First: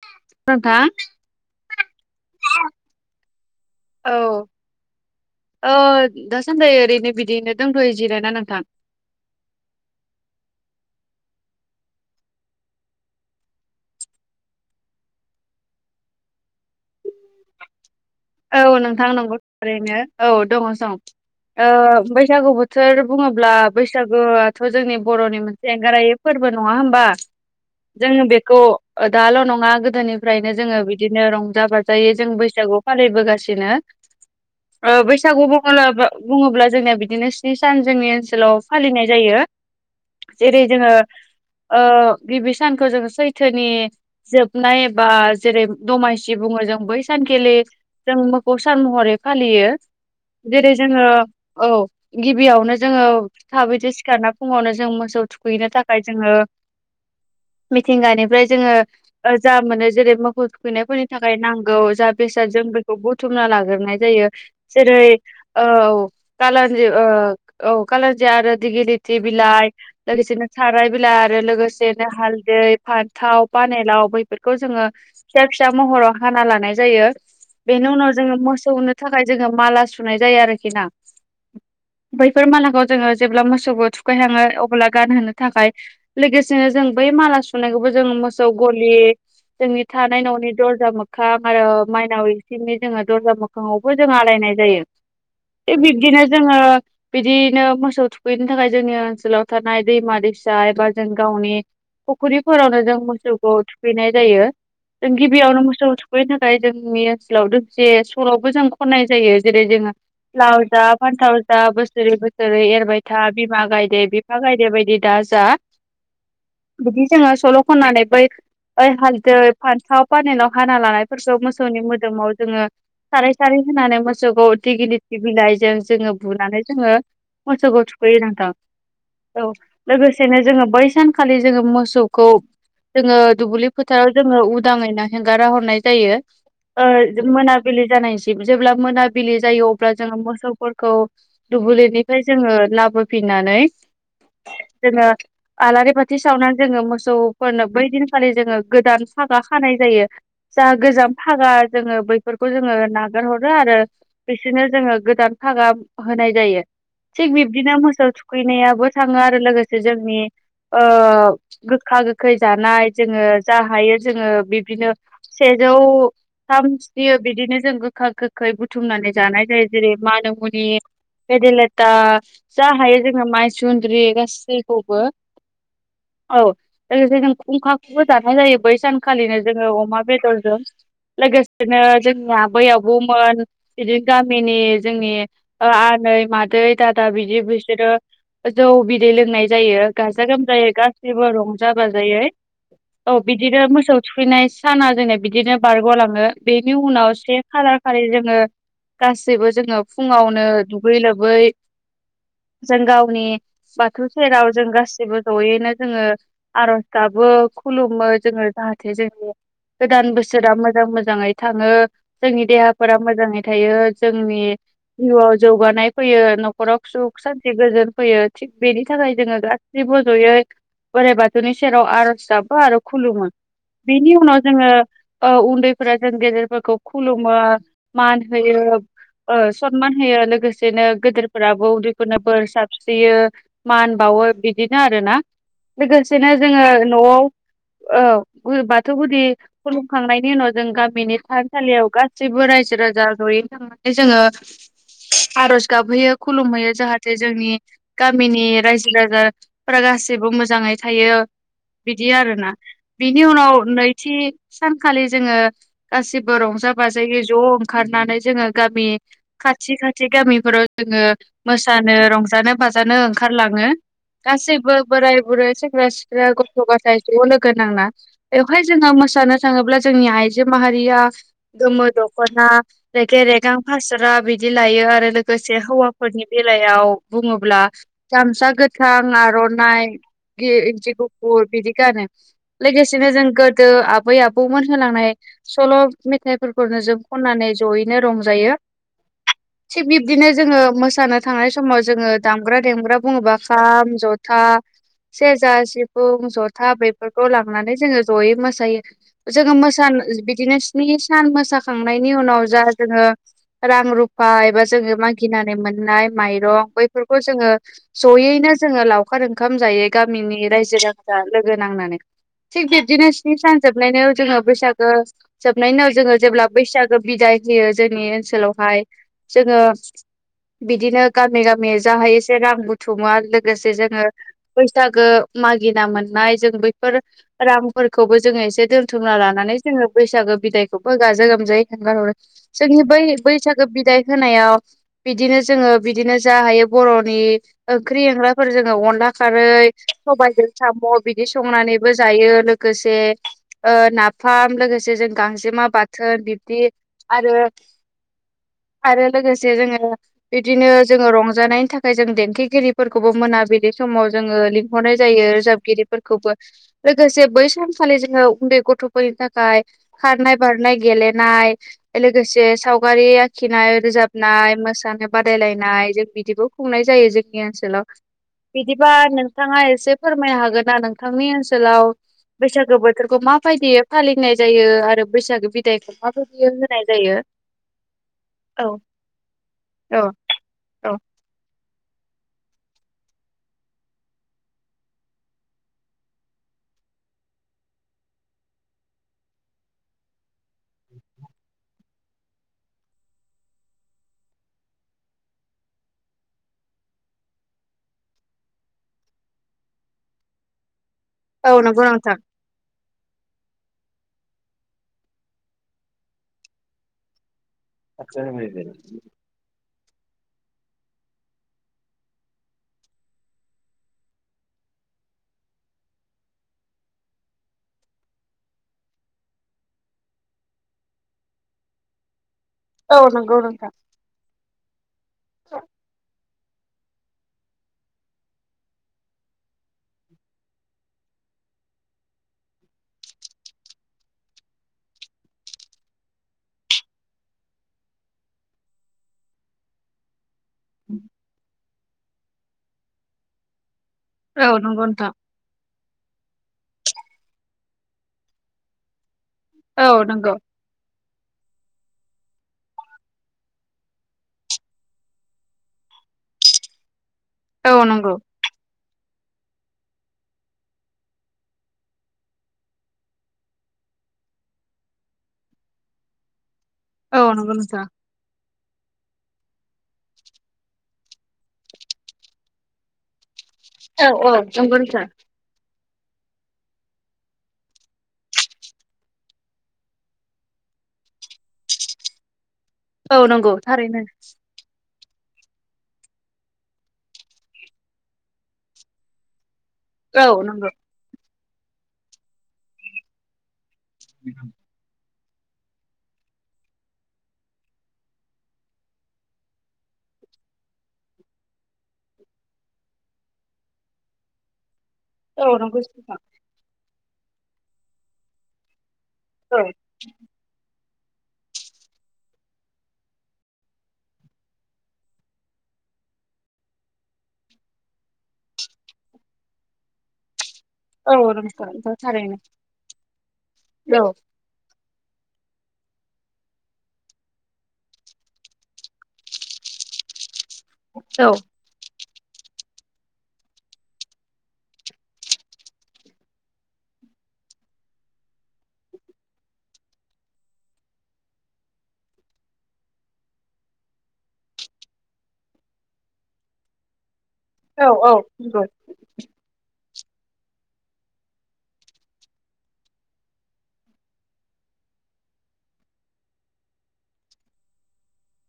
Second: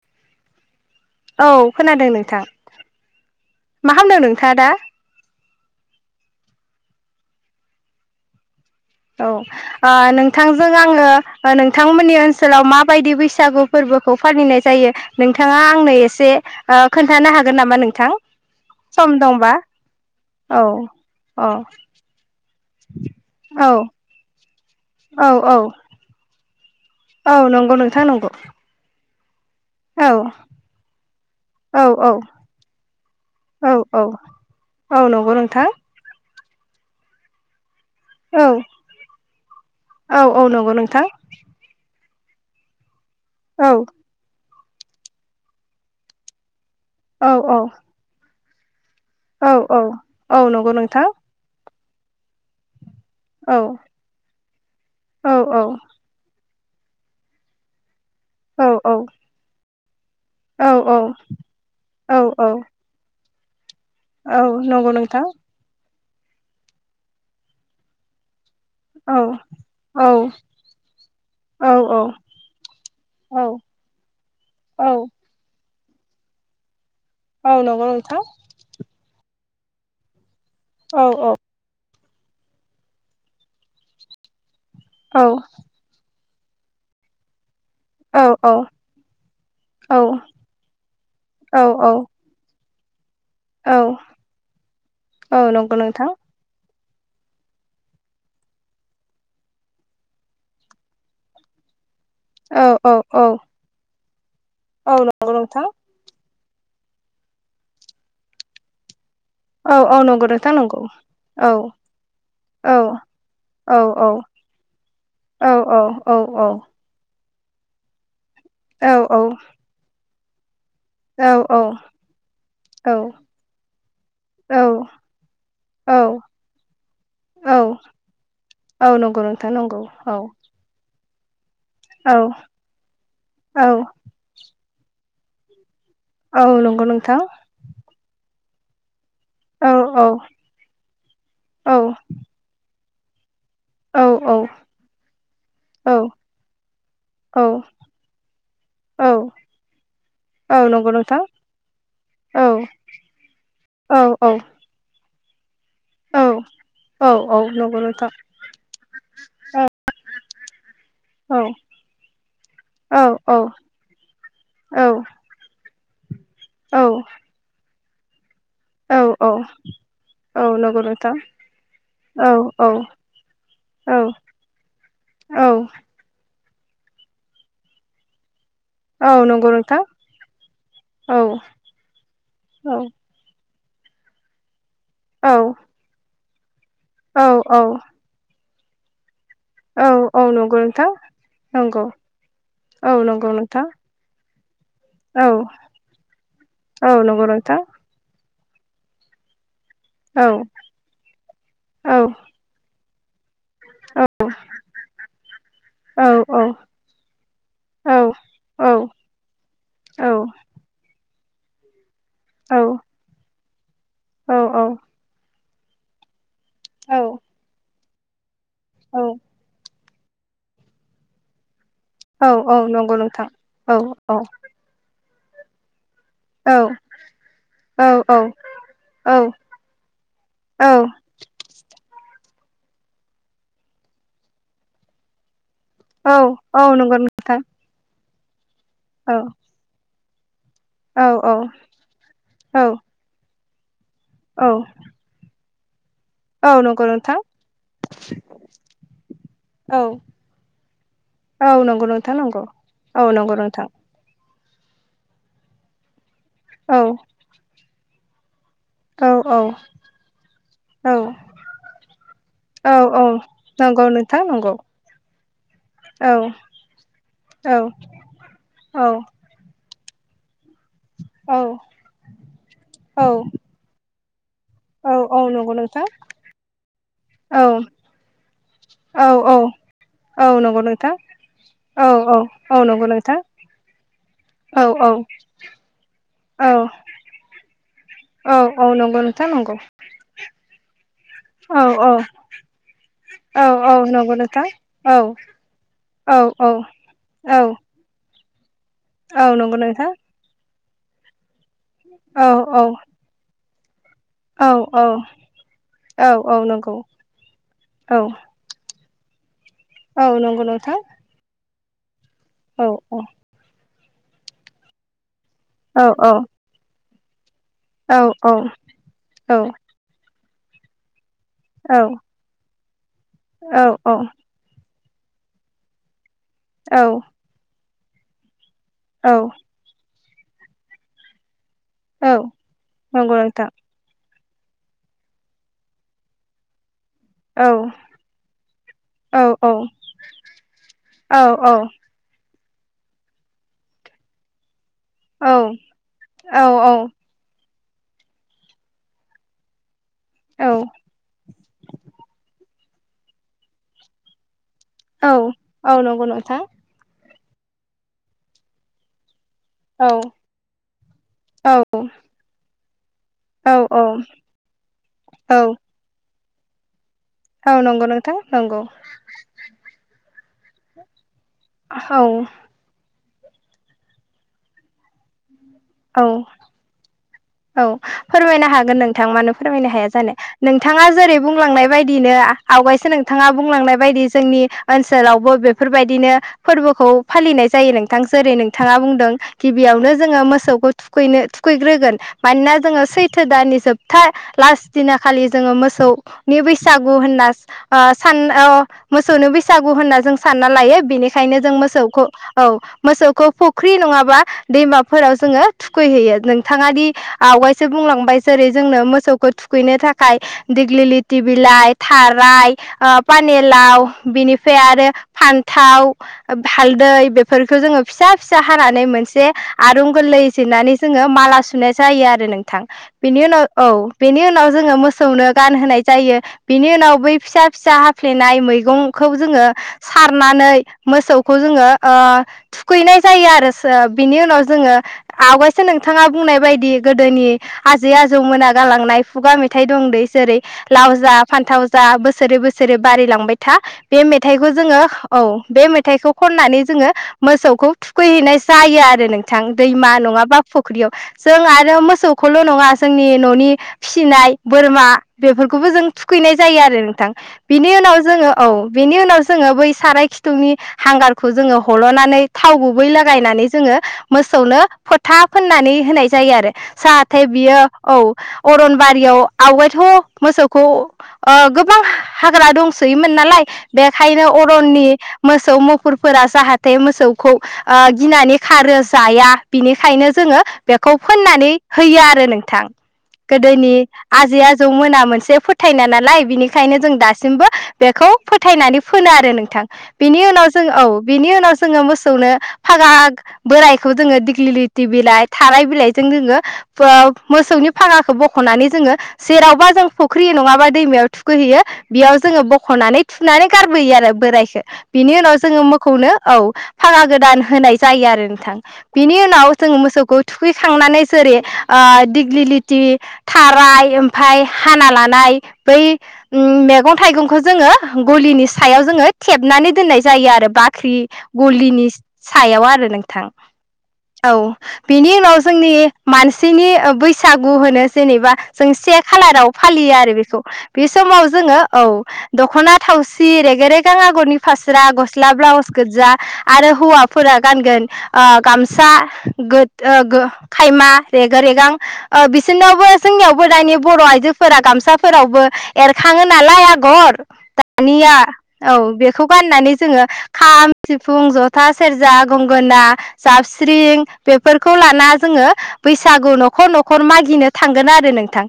[unintelligible] औ खोनादों नोंथां। मा औ खामदो नोंथाङा दा? ओ [unintelligible] ओरैनो बिदिनो दंथ'यो जिरायना नोंथां। औ ओ नोंथांजों आङो नोंथांमोननि ओनसोलाव माबायदि बैसागु फोरबो फोरबोखौ फालिनाय जायो नोंथाङा आंनो एसे खोन्थानो हागोन नामा नोंथां? औ नोंथां सम नंगौ दंबा ओरैनो औ दङ सं अ ओ बैसागु बोथो सोर बुङोब्ला औ बैसागुआथ' जोंनि औ बर'नि औ मोनसे एंगारायै फोरबो नङा होमबा औ नंगौ नोंथां जोङो नंगौ बेखौ दाल' नङा औ गोदोनिफ्रायनो जोङो बिदिनो रंजा औ बाजायै जों बैसागु [unintelligible] ओ औ औ औ नंगौ बैसागु नोंथां बुंङोब्ला जोंना बिदिनो स्नि सान जोंनि औ ओनसोलाव फालिनाय जायो औ औ जेरै नंगौ जोङो नोंथां गिबि सानखौ जों सैथोनि औ जोबनाय बा जेरै दमासि बुङो जों बै सान औ खालि औ जों मोखौ सान महरै औ फालियो औ औ जेरै नंगौ नोंथां जोङो औ गिबियावनो जोङो औ थाबैदि सिखारना फुङावनो जों मोसौ औ औ थुखैनो थाखाय जोङो मिथिंगानिफ्राय औ जोङो जा मोनो जेरै मोसौ थुखैनायफोरनि औ थाखाय नांगौ जा औ औ बेसाद जों बेखौ बुथुमना लाग्रोनाय जायो औ नंगौ जेरै नोंथां औ कालाजि औ [unintelligible] आरो औ [unintelligible] बिलाइ औ लोगोसेनो थाराय बिलाइ आरो औ लोगोसेनो हालदै औ फान्थाव पानेलाव बैफोरखौ जोङो औ फिसा फिसा महराव हाना लानाय जायो। औ नंगौ बेनि उनाव नोंथां जोङो मोसौनो थाखाय जोङो माला सुनाय जायो आरोखि ना औ औ बैफोर मालाखौ जोङो जेब्ला मोसौखो थुखैनो लाङो अब्ला औ गानहोनो थाखाय लोगोसेनो जों बै माला सुनायखौबो जों औ औ मोसौ गलि जोंनि थानाय न'नि दरजा मोखां औ आरो माइनाव बिनि जोङो दरजा औ मोखाङावबो जों आलायनाय जायो औ नंगौ थिग नोंथां बिब्दिनो जोङो बिदियैनो मोसौ थुखैनो थाखाय जोंनि ओनसोलाव थानाय दैमा दैसा एबा जों गावनि औ फुख्रिफोरावनो औ जों औ मोसौखौ थुखैनाय जायो औ जों नंगौ गिबियावनो नोंथां मोसौ थुखैनो थाखाय जोंनि ओनसोलाव दोंसे सल'बो जों खन्नाय जायो जेरै औ जो औ नंगौ नोंथां लाव नंगौ जा फान्थाव औ जा बोसोरै बोसोरै औ एरबाय था बिमा औ गायदे बिफा गायदे बायदि दा जा औ औ औ बिदि जोङो सल' खनानै बै औ हालदै फान्थाव फानेलाव हाना लानायफोरखौ मोसौनि [unintelligible] [inaudible] औ साराय सारै होनानै मोसौखौ उ थ गिलििर थि बिलाइजों जोङो बुनानै जोङो औ मोसौखौ थुखैयो नोंथां नंगौ औ नोंथां नंगौ औ लोगोसेनो जोङो बै बे सानखालि जोङो औ मोसौखौ जोङो दुब्लि औ फोथाराव जोङो उदाङैना हेंगारा हरनाय जायो औ नंगौ ओ नोंथां जों मोनाबिलि जानायसिम जेब्ला मोना बिलि जायो औ अब्ला औ जोङो मोसौफोरखौ औ दुब्लिनिफ्राय जोङो लाबो नानै औ जोङो आलारि बाथि सावनानै जोङो औ मोसौफोरनो बै दिनखालि जोङो गोदान औ औ सागा खानाय जायो औ जा नंगौ गोजाम नोंथां थाखागा जोङो औ बैफोरखौ जोङो नागार हरो आरो औ औ बिसोरनो जोङो गोदान फागा औ होनाय जायो। औ थिग औ बिब्दिनो नंगौ मोसौ नोंथां थुखैनायाबो थाङो आरो लोगोसे जोंनि ओ औ गोखा गोखै जानाय औ जोङो औ जा हायो जोङो औ बिदिनो से जौ थाम औ स्रियो बिदिनो जों गोखा गो खै औ बुथुमनानै औ जानाय जायो जेरै मान औ मुनि नंगौ नोंथां बेदिलेथा औ जा औ हायो जोङो औ माइसुन्द्रि गासैखौबो औ औ लोगोसे जों खुंखाखौबो जानाय जायो बै औ सानखालिनो नंगौ जोङो नोंथां अमा बेदरजों औ लोगोसेनो जोंना औ बैयावबोमोन बिदिनो गामिनि जोंनि औ आनै मादै दादा औ बिदि बिसोरो जौ बिदै लों नाय जायो औ गा औ नंगौ गोमजायै नोंथां गसिबो रंजा नंगौ बाजायै औ नंगौ बिदिनो नोंथां मोसौ थु खैनाय साना जोंना औ बिदिनो बारग'लाङो बेनि औ उनाव नंगौ से नोंथां खालार खालि जोङो गासिबो जोङो औ फुङावनो दुगै लोबै औ जों गावनि बाथौ सेराव जों गासिबो जयैनो जोङो औ औ आर'ज गाबो खुलुमो जोङो औ जाहाथे जोंनि गोदान बोसोरा मोजां मोजां मोजाङै थाङो जोंनि औ देहाफोरा मोजाङै थायो जोंनि जिउआव जौगानाय फैयो न'खराव सुख सान्थि गोजोन फैयो थिग बेनि औ थाखाय जोङो गा सैबो जयै बोराइ बाथौनि सेराव आर'ज औ गाबो औ आरो नंगौ नोंथां खुलुमो औ बेनि औ उनाव जोङो उन्दै फोर जों गेदेरफोरखौ खुलुमो औ औ मान औ होयो औ सनमान होयो लोगोसेनो औ गदेरफोराबो उन्दैखौनो बोर साबस्रियो मान बावो बिदिनो आरो ना औ लोगोसेनो जोङो औ नंगौ न'आव नोंथां ओ बाथौ औ गुदि खुुलुम खांनायनि उनाव जों औ गामिनि औ थानसालियाव गासैबो औ रायजो राजा जयैनो थांना नै जोङो औ आर'ज गाबहैयो खुलुम औ होयो नंगौ जाहाथे नोंथां जोंनि गामिनि रायजो औ राजाफोरा गासिबो मोजाङै था थायो औ नंगौ बिदि नोंथां नंगौ आरोना औ बिनि नंगौ उनाव नोंथां नैथि सानखालि जोङो गासिबो रंजा औ बाजायै ज' ओंखारनानै जोङो गामि औ औ खाथि खाथि गामिफोराव औ जोङो मोसानो रंजानो औ बाजानो औ ओंखारलां यो नंगौ नोंथां नंगौ गासैबो बोराय बुरै सेंग्रा औ सिख्ला गथ' गथाय ज' लोगो औ नांना बेयाव औ जोङो मोसानो थाङोब्ला जोंनि आइजो माहारिया गोमो दख'ना औ रेगे रेगां फासोरा बिदिनो बिदि लायो औ आरो औ नंगौ लोगोसे नोंथां हौवाफोरनि बेलायाव औ बुङोब्ला गामसा गोथां औ आर नाय औ नंगौ जि नोंथां गुफुर बिदि गानो औ औ औ नंगौ लोगोसेनो नोंथां जों गोदो आबै आबौमोन औ औ होलांनाय सल' औ मेथाइफोरखौनो जों खननानै जयैनो औ रंजायो औ नंगौ नोंथां नंगौ थि बिदिनो जोङो मो जानो थांनाय औ समाव औ जोङो दामग्रा देग्रा बुङोबा औ औ खाम नंगौ जथा नोंथां औ सेरजा औ सिफुं औ जथा बेैफोरखौ औ लांनानै जोङो जयै मोसायो औ जोङो नंगौ नोंथां मोसानो बिदिनो स्नि सान मोसा खांनायनि औ उनाव औ जा जोङो रां रु फा औ एबा औ जोङो मागिनानै औ मोननाय औ माइरं नंगौ बैफोरखौ जोङो औ ज'यैनो जोङो लाव लावखार ओंखाम जायो औ गामिनि नंगौ रायजो नोंथां राजा लोगो नांनानै थिग औ औ बिबदिनो स्नि सान जोबनायाव जोङो बैसागो जोबनायनि औ उनाव जोङो जेब्ला बैसागो बिदाय - होयो औ जोंनि औ ओनसोलावहाय औ जोङो बिदिनो गामि गामि जाहाय एसे रां बुथुमा औ लोगोसे जोङो बैसागो मागिनामोना नाय जों औ बैफोर रामफोरखौबो जोङो एसे औ दोनथुमना लानानै जोङो बैसागो बिदायखौबो गाजा गोमजायै खगार हरो औ जोंनि बै नंगौ नोंथां बैसागो बिदाय होनायाव बिदिनो जोङो बिदिनो जा हायो बर'नि औ ओंख्रि एंग्राफोर जोङो अनला औ खारै औ सबायाइजों साम' औ बिदि संनानै जायो लोगोसे ओ नाफाम लोगोसे जों गांजेमा बाथोन औ औ बिब्दि औ आरो आरो लोगोसे जोङो बिदिनो जोङो रंजानायनि थाखाय जों देंखोगिरिफोरखौबो मोना बिलि समाव जोङो हरनाय जायो औ नंगौ रोजाबगिरिफोरखौबो नोंथां लोगोसे बै सानखालि जोङो उन्दै गथ'फोरनि थाखाय औ खारनाय बारनाय गेलेनाय औ लोगोसे साव सावगारि औ औ आखिनाय रोजाबनाय मोसानाय औ बादायलायनाय जों बिदिबो खुंनाय जयो जोंनि औ ओनसोलाव नंगौ नोंथां नंगौ बिदिबा नोंथाङा एसे फोरमायनो हागोन ना नों नोंथांनि ओनसोलाव बैसागो बोथोरखौ माबायदियै फालिनाय जायो आरो बैसागो दे औ औ खोथाबो बियो होनाय जायो? औ फोरमायनो औ हागोन नोंथां मानो फोरमायनो हाया औ जानो नोंथाङा औ जेरै बुंलां बुंलांनाय बायदिनो आवगायसो नोंथाङा बुंलांनाय बायदि जोंनि ओनसोलावबो बेफोरबायदिनो फोरबोखौ फालिनाय जायो नोंथां जेरै नोंथाङा बुंदों गिबियावनो जोङो मोसौखौ थुखैनो थुखै ग्रोगोन मानोना जोङो सैथो दाननि जोबथा लास्ट दिना खालि जोङो मोसौनि बैसागु होन [unintelligible] मोसौनो बैसागु होनना जों सानना लायो बेनि खायनो औ जों नंगौ मोसौखौ नोंथां औ मोसौखौ फुख्रि नङाबा दैमाफोराव जोङो थुखैहैयो नोंथाङा दि आवाय बुंलांबाय जेरै जोंनो मोसौखौ थुखैनो था थाखाय दिग्लि लिथि बिलाइ थाराय आ पानिलाव बिनिफ्राय आरो फान्थाव हालदै बेफोरखौ जोङो फिसा फिसा हानानै मोनसे आरुं गोरलै जिरनानै जोङो माला सुनाय जायो आरो नोंथां औ बेनि नंगौ उनाव औ नोंथां बेनि उनाव जोङो मोसौनो गानहोनाय जायो बिनि उनाव बै फिसा फिसा हाफ्लेनाय मैगंखौ जोङो सारनानै मोसौखौ जोङो ओ थुखैनाय जायो आरो सो बिनि उनाव जों जोङो आवगायसो नोंथाङा बुंनाय बायदि गोदोनि आजै आजौ मोना गालांनाय खुगा मेथाइ दं दै जेरै लाव जा फान्थाव जा बोसोरै बोसोरै बारिलांबाय था बे औ मेथाइखौ जोङो नंगौ नोंथां औ बे मेथाइखौ खननानै जोङो मोसौखौ थुखैहैनाय जायो आरो नोंथां औ दैमा नंगौ नङाबा फुख्रियाव जों आरो मोसौखौल' नङा जोंनि न'नि फिसिनाय बोरमा बेफोरखौबो जों थुखैनाय जायो आरो नोंथां बिनि औ उनाव नंगौ जोङो औ बिनि उनाव जों बै साराय खिथुंनि हांगारखौ जोङो हल'नानै थाव गुबै लागायनानै जोङो मो सौनो फोथा फोननानै होनाय जायो आरो औ जाहाथे नंगौ बियो नोंथां औ अरनबारियाव आवगायथ' मोसौखौ ओ गोबां हाग्रा दंसोयोमोन नालाय औ बेखायनो औ नंगौ अरननि नोंथां मोसौ मु फुरफोरा जाहाथे मोसौखौ ओ गिनानै खारो जाया बिनिखायनो जोङो बे खौ फोननानै होयो आरो नोंथां औ नंगौ गोदोनि थारैनो आजै आजौ मोना मोन से फोथायनाय नालाय बिनिखायनो जों दासिमबो बेखौ फोथायनानै फोनो आरो नोंथां बिनि औ उनाव जों नंगौ औ बिनि उनाव जोङो मोसौनो फागा बोराय खौ जोङो दिग्लि लिथि बिलाय थाराय बिलाइजों जोङो मोसौनि फाङाखौ बख'नानै जोङो जेरावबा जों फुख्रि नङाबा दैमायाव थुखैहैयो बेयाव जोङो बख'नानै खुनानै गारबोयो आरो बोरायखो बिनि उनाव औ जोङो नंगौ मोखौनो नोंथां औ फाङा गोदान होनाय जायो आरो नोंथां। बिनि उनाव औ जों मोसौखौ खांनानै जेरै ओ दिग्लिलिथि थाराय ओमफाय हाना लानाय बै मैगं थाइगंखौ जोङो गलिनि सायाव जोङो थेबनानै दोननाय जायो आरो बा ख्रि औ नंगौ गलिनि नोंथां थारैनो सायाव आरो नोंथां औ बिनि उनाव जोंनि मानसिनि बैसागु होनो जेनेबा जों से खालाराव फालि यो आरो बेखौ बे समाव औ जोङो औ दख'ना थावसि रेग रेगां आगरनि फास्रा गस्ला ब्लाउस गोजा आरो हौवाफोरा गानगोन ओ गामसा गो ओ गो खायमा रेगे रेगां ओ बिसोरनावबो जोंनियावबो दानि बर' आइजोफोरा गाब गामसाफोरावबो एरखाङो नालाय आगर औ औ दानिया नंगौ औ बेखौ गाननानै जोङो खाम सिफुं जथा सेरजा गंगोना जाबस्रिं बेफ फोरखौ लाना जोङो बैसागु न'खर न'खर मागिनो थांगोन आरो नोंथां।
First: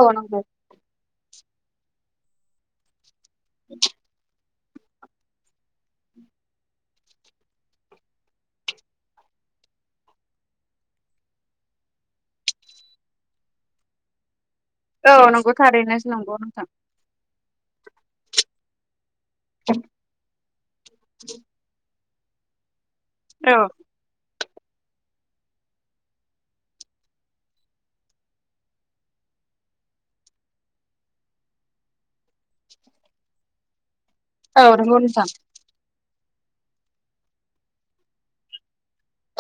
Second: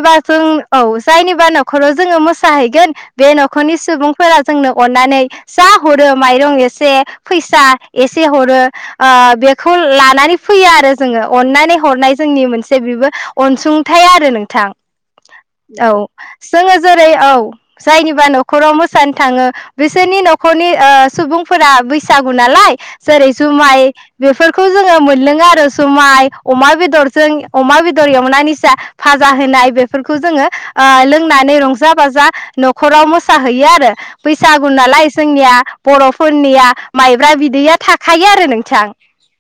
औ जों नंगौ औ जायनिबा न'खराव जोङो मोसाहैगोन बे न'खरनि सुबुंफोरा जोंनो अनानै जा हरो माइरं एसे फैसा एसे हरो ओ बेखौ ला नानै फैयो आरो जोङो अननानै हरनाय जोंनि मोनसे बेबो अनसुंथाइ आरो नों थां औ नंगौ औ थारैनो नंगौ नोंथां जोङो जेरै औ जायनिबा न'खराव मोसानो थाङो बिसोरनि न'खरनि ओ सुबुंफोरा बै बैसागु नालाय जेरै औ जुमाय बेफोर जोङो मोनलोङो आरो जुमाय अमा बेदरजों अमा बेदर एवनानैजा फाजा होनाय बेफोरखौ जोङो ओ लोंनानै रंजा बाजा न'खराव मोसाहैयो आरो औ बैसागु नंगौ नालाय नोंथां जोंनिया बर'फोरनिया माइब्रा बिदैया थाखायो आरो नोंथां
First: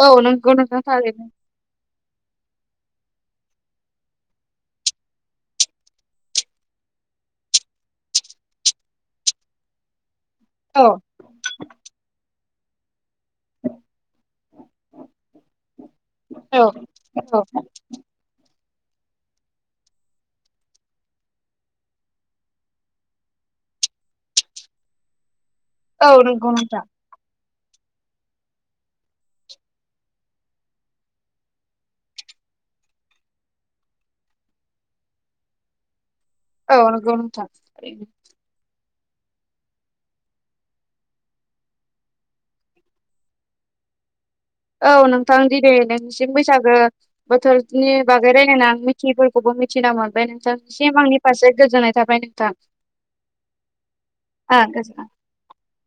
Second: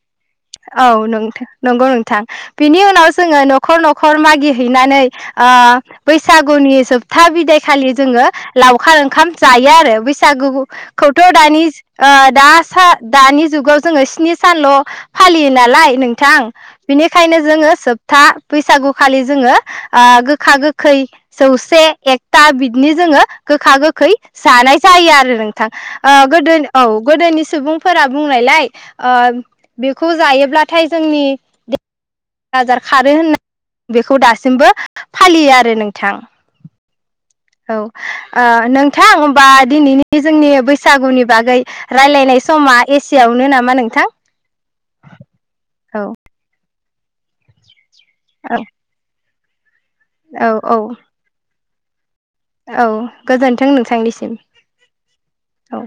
औ नंगौ नोंथां औ नं थारैनो नंगौ नों थां बिनि उनाव जोङो न'खर न'खर मागिहैनानै ओ बैसागुनि जोब था बिदाय खालि जोङो लावखार ओंखाम जायो आरो बै सागु खौ औ खौथ' दानि ओ दा सा ओ दानि जुगाव जोंओ स्नि सानल' फालियो नालाय नोंथां औ बेनिखायनो औ जोङो सोबथा बैसागु खालि जोङो ओ गोखा गोखै जौसे एकथा बिदिनि जोङो गोखा गोखै खै जानाय जायो आरो नों थां औ ओ नंगौ गोदो औ नोंथां गोदोनि सुबुंफोरा बुंनायलाय ओ बेखौ जायोब्लाथाय जोंनि आजार खारो होननानै बेखौ दासिमबो फालियो आरो नोंथां औ नंगौ नोंथां औ ओ नों थां होमबा दिनैनि बे जोंनि बैसागुनि बागै रायलायनाय समा एसेआवनो नामा नों थां औ नोंथां दिनै नोंनिसिम बैसागो बोथोरनि बागै औ रायज्लायना मिथियैफोर खौबो मिथिना मोनबाय औ औ नोंथांनिसिम आंनि फारसे गोजोन्नाय थाबाय नों औ गोजोनथों नोंथांनिसिम आ गोजोन औ